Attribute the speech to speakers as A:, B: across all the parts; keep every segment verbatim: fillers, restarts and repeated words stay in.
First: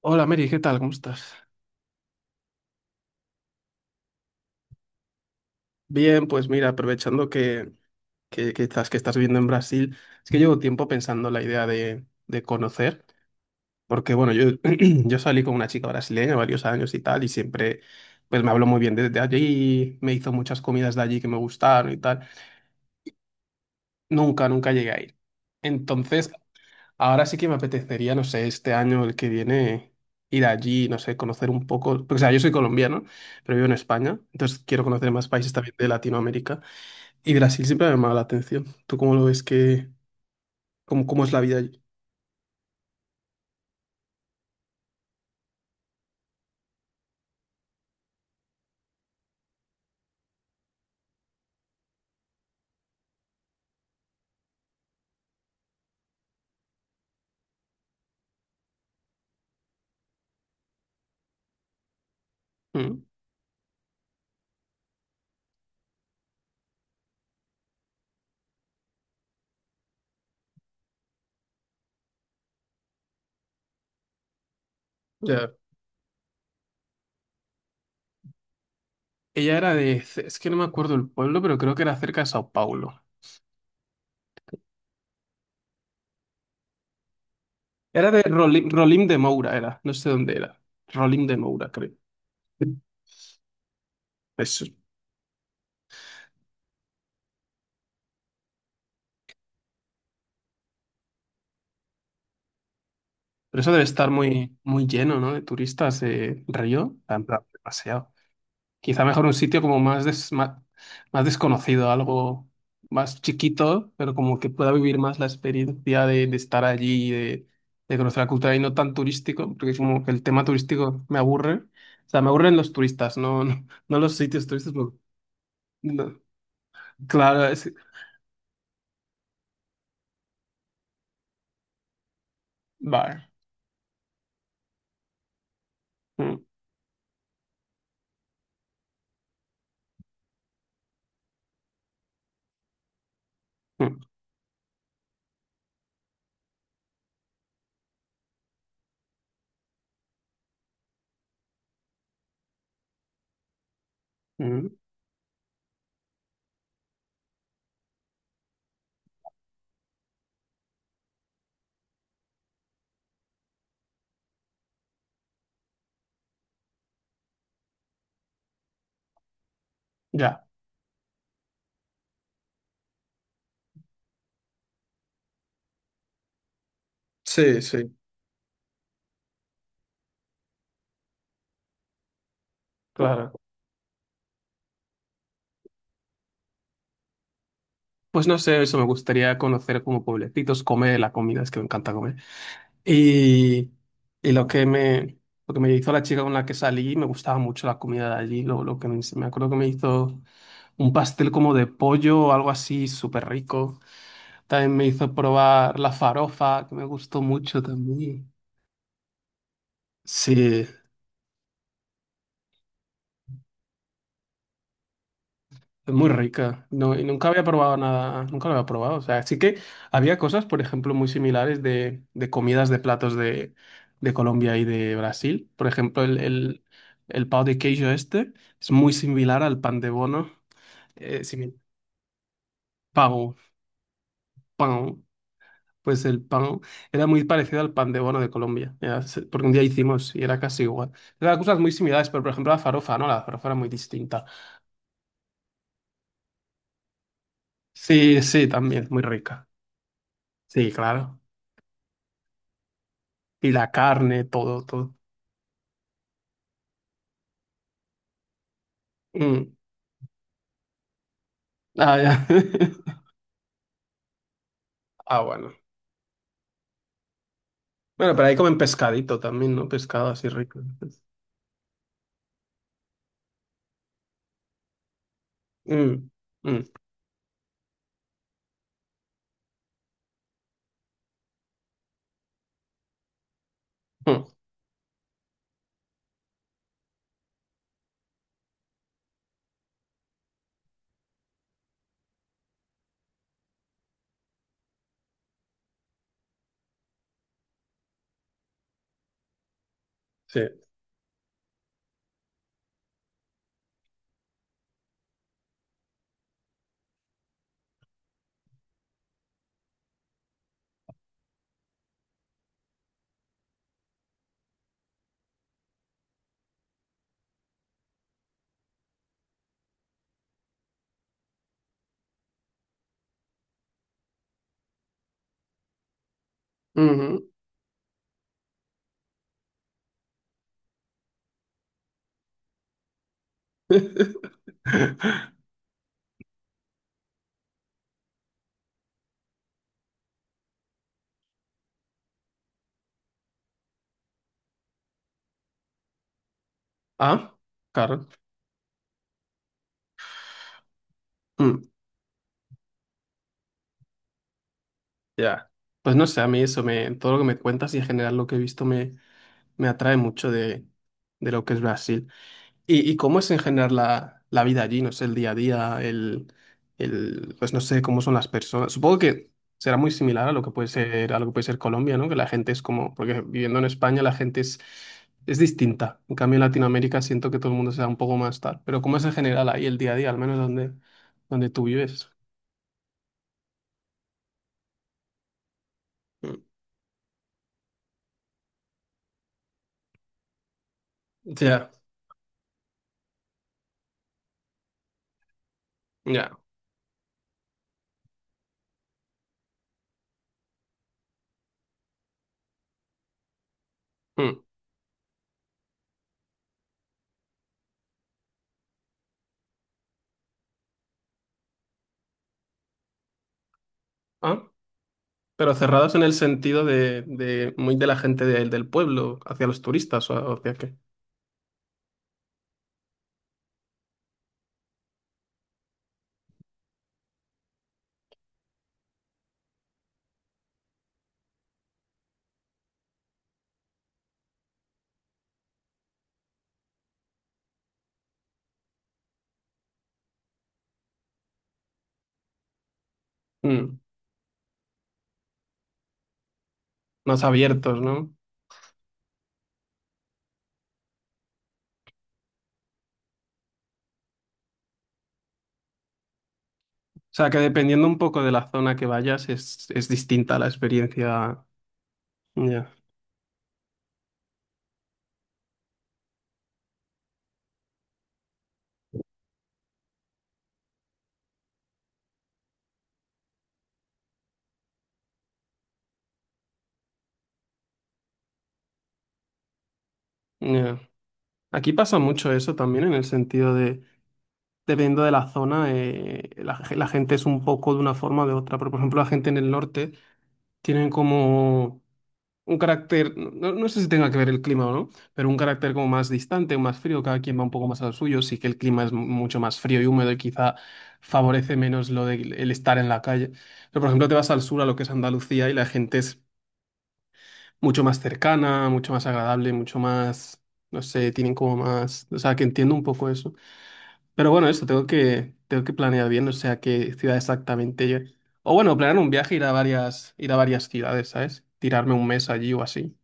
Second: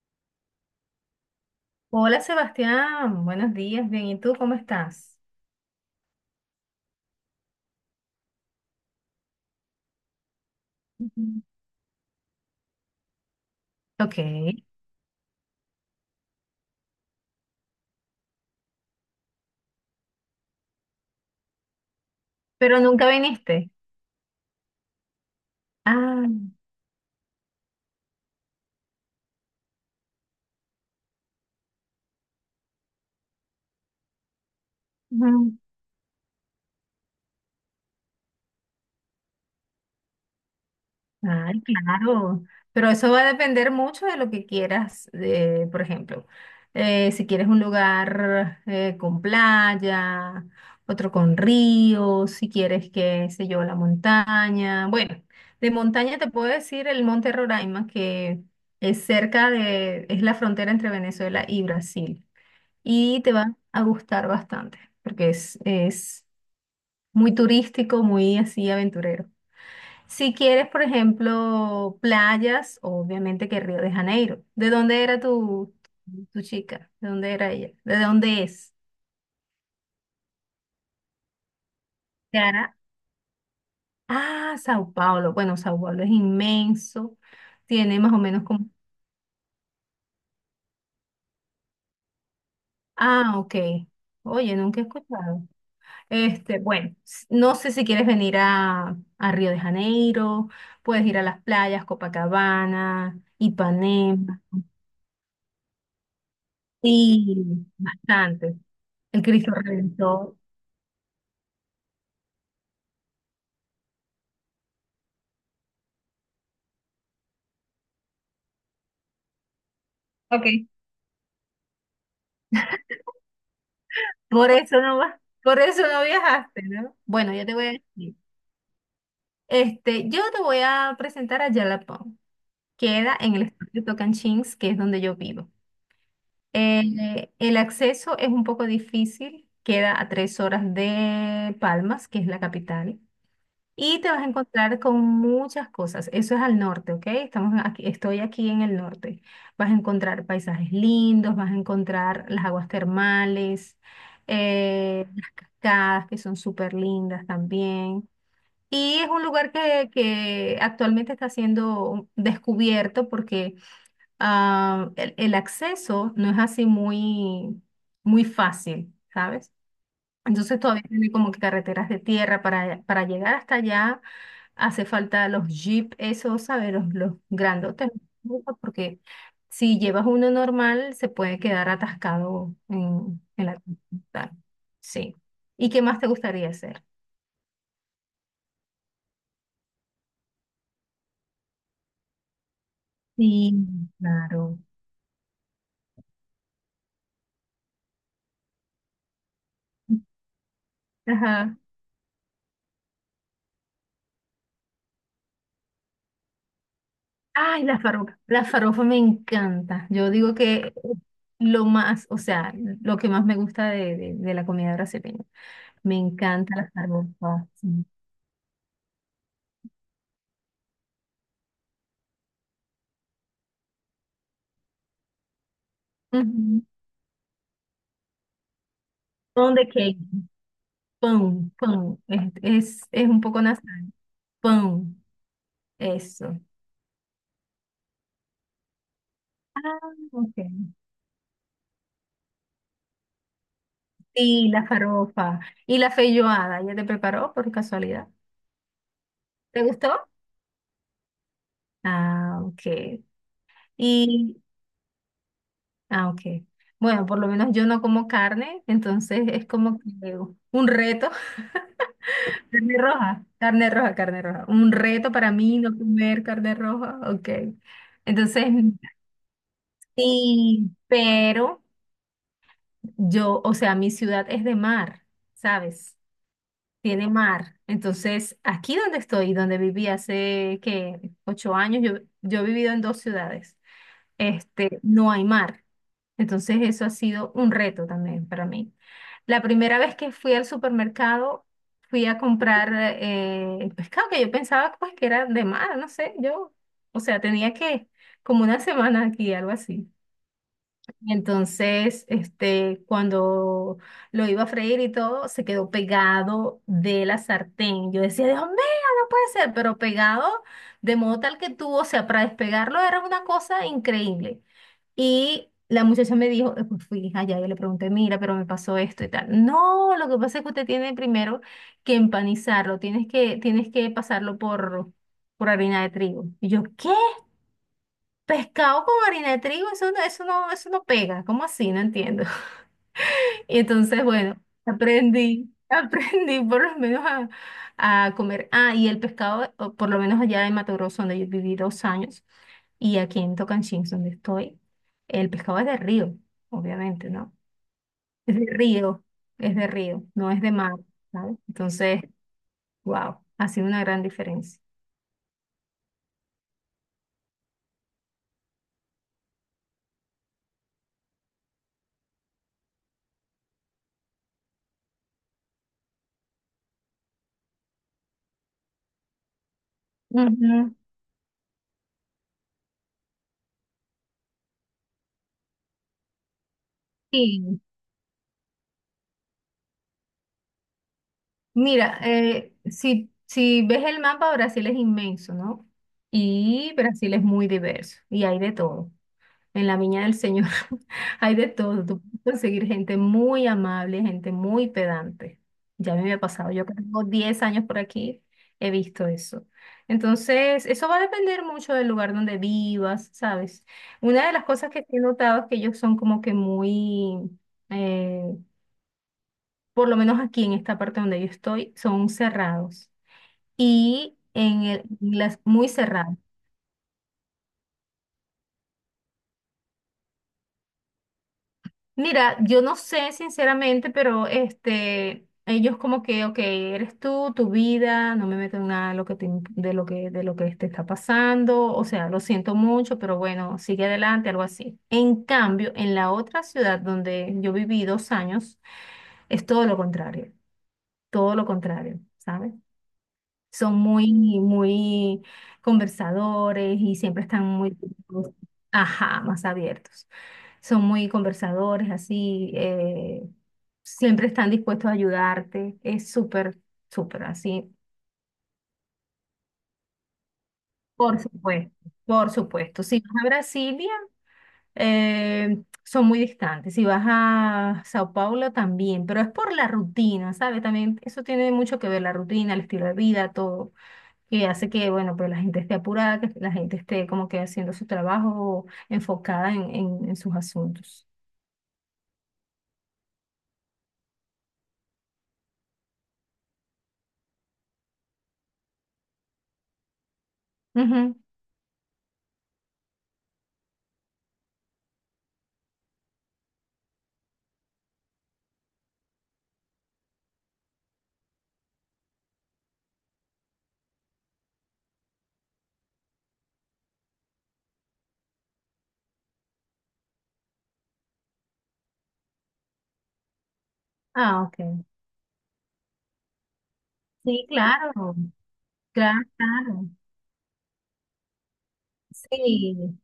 A: Hola Mary, ¿qué tal? ¿Cómo estás?
B: Hola Sebastián, buenos días, bien, ¿y tú cómo estás?
A: Bien, pues mira, aprovechando que, que, que estás, que estás viviendo en Brasil, es que llevo tiempo pensando la
B: Ujú.
A: idea de, de conocer, porque
B: Ok,
A: bueno, yo, yo salí con una chica brasileña varios años y tal, y siempre pues me habló muy bien desde allí, me hizo muchas comidas de allí que me gustaron y tal.
B: pero nunca viniste.
A: Nunca, nunca llegué a ir.
B: Ah.
A: Entonces, ahora sí que me apetecería, no sé, este año, el que viene, ir allí, no sé, conocer un poco, porque o sea, yo soy colombiano, pero vivo en España, entonces quiero conocer más países
B: Ujú.
A: también de Latinoamérica. Y Brasil siempre me ha llamado la atención. ¿Tú cómo lo ves que, cómo, cómo es la vida
B: Ay,
A: allí?
B: claro, pero eso va a depender mucho de lo que quieras, eh, por ejemplo, eh, si quieres un lugar eh, con playa, otro con río, si quieres, qué sé yo, la montaña. Bueno, de montaña te puedo decir el Monte Roraima, que es cerca de, es la frontera entre Venezuela y Brasil.
A: Mm,
B: Y te va a gustar bastante, porque es, es muy turístico, muy así aventurero. Si quieres, por ejemplo, playas, obviamente que Río de Janeiro. ¿De dónde era
A: ya.
B: tu, tu chica? ¿De dónde era ella? ¿De dónde es?
A: Ella era de, C- es que no me acuerdo el pueblo, pero creo que era cerca de Sao
B: Cara.
A: Paulo.
B: Ah, Sao Paulo. Bueno, Sao Paulo es inmenso. Tiene
A: Era
B: más o
A: de
B: menos
A: Rolim,
B: como...
A: Rolim de Moura, era. No sé dónde era. Rolim de Moura, creo.
B: Ah, ok. Oye,
A: Eso.
B: nunca he escuchado. Este, bueno, s- no sé si quieres venir a, a Río de Janeiro, puedes ir a las playas, Copacabana,
A: Pero eso debe estar
B: Ipanema.
A: muy, muy lleno, ¿no? De turistas de Río. En plan,
B: Sí,
A: demasiado.
B: bastante.
A: Quizá
B: El
A: mejor un
B: Cristo
A: sitio como más, des-
B: Redentor.
A: ma- más, desconocido, algo más chiquito, pero como que pueda vivir más la experiencia de, de estar allí y de, de conocer la cultura y no tan turístico, porque como que el tema
B: Ok.
A: turístico me aburre. O sea, me aburren los turistas, no, no, no los sitios
B: Por eso
A: turísticos.
B: no vas, por eso no
A: No.
B: viajaste, ¿no? Bueno,
A: Claro,
B: yo te voy a
A: es...
B: decir. Este, yo te voy a presentar a Jalapão. Queda
A: Vale.
B: en el estado de Tocantins, que es donde yo vivo.
A: Mm,
B: Eh, el acceso es un poco difícil, queda a tres horas de Palmas, que es la capital.
A: mm,
B: Y te vas a encontrar con muchas cosas. Eso es al norte, ¿ok? Estamos aquí, estoy aquí en el norte. Vas a encontrar paisajes lindos, vas a encontrar las aguas termales,
A: mm.
B: eh, las cascadas que son súper lindas también. Y es un lugar que, que actualmente está siendo descubierto porque ah, el, el acceso no es así muy, muy fácil, ¿sabes?
A: Ya.
B: Entonces todavía tiene como que carreteras de tierra para, para llegar hasta allá. Hace falta los jeep, esos, ¿sabes? Los, los
A: Sí,
B: grandotes,
A: sí,
B: ¿no? Porque si llevas uno normal se puede quedar atascado en,
A: claro.
B: en la ruta. Sí. ¿Y qué más te gustaría hacer?
A: Pues no sé, eso me gustaría conocer como pueblecitos, comer la comida, es que me encanta comer.
B: Sí,
A: Y, y lo
B: claro.
A: que me, lo que me hizo la chica con la que salí, me gustaba mucho la comida de allí. Lo, lo que me, me acuerdo que me hizo un pastel como
B: Ajá.
A: de pollo o algo así, súper rico. También me hizo probar la farofa, que me gustó mucho
B: Ay, la farofa.
A: también.
B: La farofa me encanta. Yo digo
A: Sí,
B: que lo más, o sea, lo que más me gusta de, de- de la comida brasileña. Me
A: muy
B: encanta
A: rica.
B: la
A: No, y nunca había
B: farofa.
A: probado
B: Sí.
A: nada, nunca lo había probado. O sea, sí que había cosas, por ejemplo, muy similares de, de comidas de platos de, de Colombia y de Brasil. Por ejemplo, el,
B: Ujú.
A: el, el pão de queijo este es muy similar
B: Pão
A: al
B: de
A: pan de
B: queijo.
A: bono. Eh,
B: Pão,
A: simi-
B: pão. Es, es, es un
A: pão,
B: poco nasal. Pão.
A: pão. Pues el
B: Eso.
A: pan era muy parecido al pan de bono de Colombia. Era se- porque un día
B: Ah,
A: hicimos y
B: ok.
A: era casi igual. Eran cosas muy similares, pero por ejemplo la farofa, ¿no? La farofa era muy distinta.
B: Sí, la farofa. Y la feijoada. ¿Ya te preparó por casualidad?
A: Sí, sí, también, muy rica.
B: ¿Te gustó?
A: Sí, claro.
B: Ah, ok.
A: Y la carne,
B: Y,
A: todo, todo.
B: ah, ok. Bueno, por lo menos yo no como carne, entonces es
A: Mm.
B: como que un reto.
A: Ah, ya.
B: Carne roja, carne roja, carne roja. Un reto
A: Ah,
B: para
A: bueno.
B: mí no comer carne roja. Ok.
A: Bueno, pero ahí
B: Entonces,
A: comen pescadito también, ¿no? Pescado así rico.
B: sí, pero. Yo, o sea, mi ciudad es de mar, ¿sabes?
A: Mm, mm,
B: Tiene mar. Entonces, aquí donde estoy, donde viví hace que ocho años, yo, yo he vivido en dos ciudades.
A: mm,
B: Este, no hay mar. Entonces, eso ha sido un reto también para mí. La primera vez que fui al supermercado, fui a comprar eh, pescado que yo pensaba pues que era de mar, no sé, yo, o sea, tenía que como una semana aquí, algo así.
A: sí.
B: Y entonces, este, cuando lo iba a freír y todo, se quedó pegado de la sartén. Yo decía, Dios mío, no puede ser, pero pegado de modo tal que tuvo, o sea, para despegarlo era una cosa increíble. Y la muchacha me dijo, eh, pues fui allá, yo le pregunté, mira, pero me pasó esto y tal. No, lo que pasa es que usted tiene primero que empanizarlo, tienes que, tienes que pasarlo por, por harina de trigo. Y yo, ¿qué?
A: Ujú.
B: Pescado con harina de trigo, eso no, eso no, eso no pega, ¿cómo así? No entiendo. Y entonces, bueno, aprendí, aprendí por lo menos a, a comer. Ah, y el pescado, o por lo menos allá en Mato Grosso, donde yo viví dos años, y aquí en Tocanchins, donde estoy, el pescado es de río, obviamente, ¿no?
A: Ah, claro.
B: Es de río, es de río, no es de mar, ¿sabes?
A: Mm,
B: Entonces, wow, ha sido una gran diferencia.
A: ya. Pues no sé, a mí eso me, todo lo que me cuentas y en general lo que he visto me, me atrae mucho de, de lo que es Brasil. ¿Y, y cómo es en general la, la vida allí? No sé, el día a día, el, el, pues no sé cómo son las personas. Supongo que será muy similar a lo que puede
B: Ujú.
A: ser, a lo que puede ser Colombia, ¿no? Que la gente es como, porque viviendo en España la gente es, es distinta. En cambio, en Latinoamérica siento que todo el
B: Sí.
A: mundo se da un poco más tal. Pero ¿cómo es en general ahí el día a día, al menos donde, donde tú
B: Mira,
A: vives?
B: eh, si, si ves el mapa, Brasil es inmenso, ¿no?
A: Mm.
B: Y Brasil es muy diverso y hay de todo. En la Viña del Señor hay de
A: Ya,
B: todo. Tú puedes conseguir gente muy amable, gente muy pedante. Ya me había
A: ya.
B: pasado. Yo que tengo diez años por aquí, he visto eso. Entonces, eso va a depender mucho del lugar donde vivas, ¿sabes? Una de
A: Mm.
B: las cosas que sí he notado es que ellos son como que muy... eh, por lo menos aquí en esta parte donde yo estoy, son cerrados y
A: Ah,
B: en el- las
A: pero
B: muy
A: cerrados en el
B: cerrados.
A: sentido de, de muy de la gente del del pueblo, hacia los turistas o hacia qué.
B: Mira, yo no sé sinceramente, pero este, ellos como que, ok, eres tú, tu vida, no me meto en nada de lo que te, imp- de lo que, de lo que te está pasando, o sea, lo siento mucho, pero bueno, sigue adelante, algo así. En cambio, en la otra ciudad donde yo viví dos años, es todo lo contrario, todo lo contrario, ¿sabes? Son
A: Mm,
B: muy, muy conversadores y siempre
A: más
B: están muy,
A: abiertos, ¿no?
B: ajá, más abiertos. Son muy conversadores, así, eh, siempre están dispuestos a ayudarte. Es súper,
A: O
B: súper
A: sea, que
B: así.
A: dependiendo un poco de la zona que vayas, es, es distinta la
B: Por
A: experiencia.
B: supuesto, por
A: Ya,
B: supuesto. Si vas a Brasilia, eh, son muy distantes. Si vas a Sao Paulo también, pero es por la rutina, ¿sabes? También eso tiene mucho que ver, la rutina, el estilo de vida, todo. Que hace que, bueno, pues la gente esté apurada, que la gente esté como que haciendo su trabajo enfocada en, en, en sus
A: ya.
B: asuntos.
A: Aquí pasa mucho eso también, en el sentido de, dependiendo de la zona, eh, la, ge- la gente es un poco de una forma o de otra. Pero, por ejemplo, la gente en el norte tienen
B: Ujú.
A: como un carácter, no, no sé si tenga que ver el clima o no, pero un carácter como más distante o más frío, cada quien va un poco más al suyo. Sí que el clima es mucho más frío y húmedo y quizá favorece menos lo de el estar en la calle. Pero, por ejemplo, te vas al sur, a lo que es Andalucía, y la gente es mucho más cercana, mucho más agradable, mucho más, no sé, tienen como más, o sea, que entiendo un poco eso. Pero
B: Ah,
A: bueno,
B: ok.
A: eso, tengo que, tengo que planear bien, o sea, qué ciudad
B: Sí,
A: exactamente
B: claro,
A: yo. O bueno, planear un
B: claro,
A: viaje, ir a
B: claro.
A: varias, ir a varias ciudades, ¿sabes? Tirarme un mes allí o
B: Sí.
A: así.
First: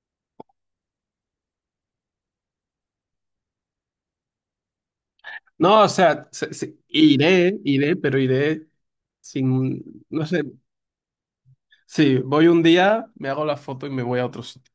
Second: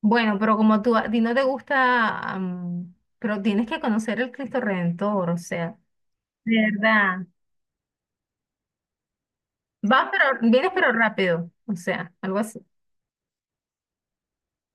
B: Bueno, pero como tú, a ti no te gusta, am, pero tienes que conocer el Cristo Redentor, o sea,
A: No, o sea, se-
B: de
A: se-
B: verdad.
A: iré, iré, pero iré sin,
B: Vas,
A: no
B: pero
A: sé,
B: vienes, pero rápido, o sea,
A: sí,
B: algo
A: voy
B: así.
A: un día, me hago la foto y me voy a otro sitio.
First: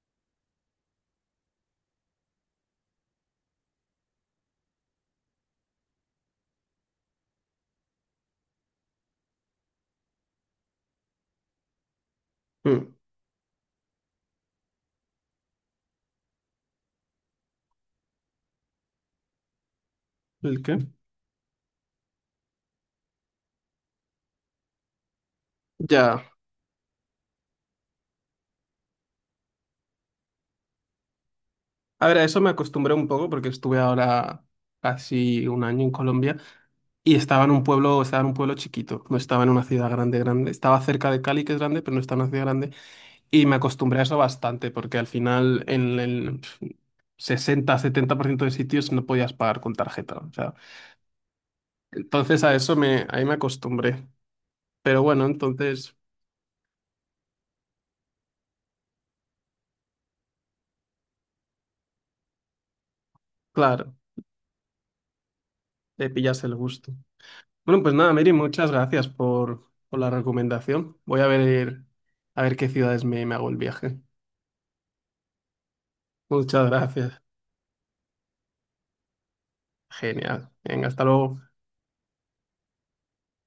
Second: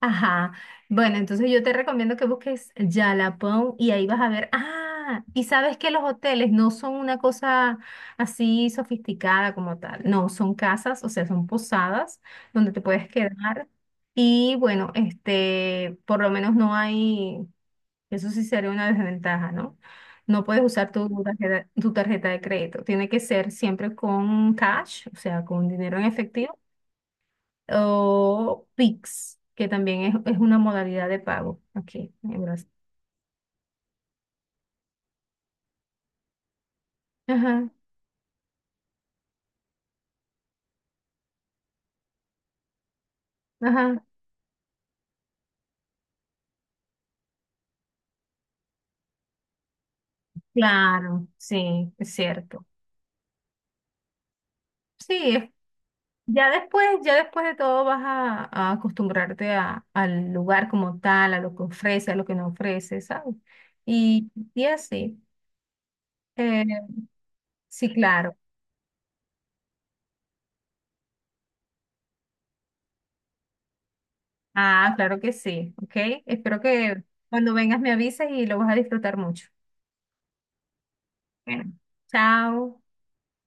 B: Ajá. Bueno, entonces yo te recomiendo que busques Jalapão y ahí vas a ver. Ah, y sabes que los hoteles no son una cosa así sofisticada como tal. No, son casas, o sea, son posadas donde te
A: Mm,
B: puedes quedar. Y bueno, este, por lo menos no hay, eso sí sería una desventaja, ¿no? No
A: ¿el
B: puedes
A: qué?
B: usar tu tarjeta, tu tarjeta de crédito. Tiene que ser siempre con cash, o sea, con dinero en
A: Ya.
B: efectivo o Pix, que también es, es una modalidad de pago
A: A
B: aquí
A: ver, a eso
B: en
A: me
B: Brasil.
A: acostumbré un poco porque estuve ahora casi un año en Colombia. Y estaba en un
B: Ajá,
A: pueblo, estaba en un pueblo chiquito, no estaba en una ciudad grande, grande. Estaba cerca de Cali, que es grande, pero no estaba en una ciudad grande. Y me acostumbré a
B: ajá,
A: eso bastante, porque al final en el sesenta setenta por ciento de sitios no podías pagar con tarjeta. O sea,
B: claro, sí, es
A: entonces a
B: cierto.
A: eso me, ahí me acostumbré. Pero bueno,
B: Sí, es-
A: entonces,
B: ya después, ya después de todo vas a, a acostumbrarte a- al lugar como tal, a lo que ofrece, a lo que no ofrece, ¿sabes?
A: claro,
B: Y, y así.
A: le pillas el
B: Eh,
A: gusto. Bueno,
B: sí,
A: pues nada, Mary,
B: claro.
A: muchas gracias por, por la recomendación. Voy a ver, a ver qué ciudades me, me hago el viaje.
B: Ah, claro que sí, ¿ok? Espero
A: Muchas
B: que
A: gracias.
B: cuando vengas me avises y lo vas a disfrutar mucho.
A: Genial. Venga, hasta luego.
B: Bueno, chao.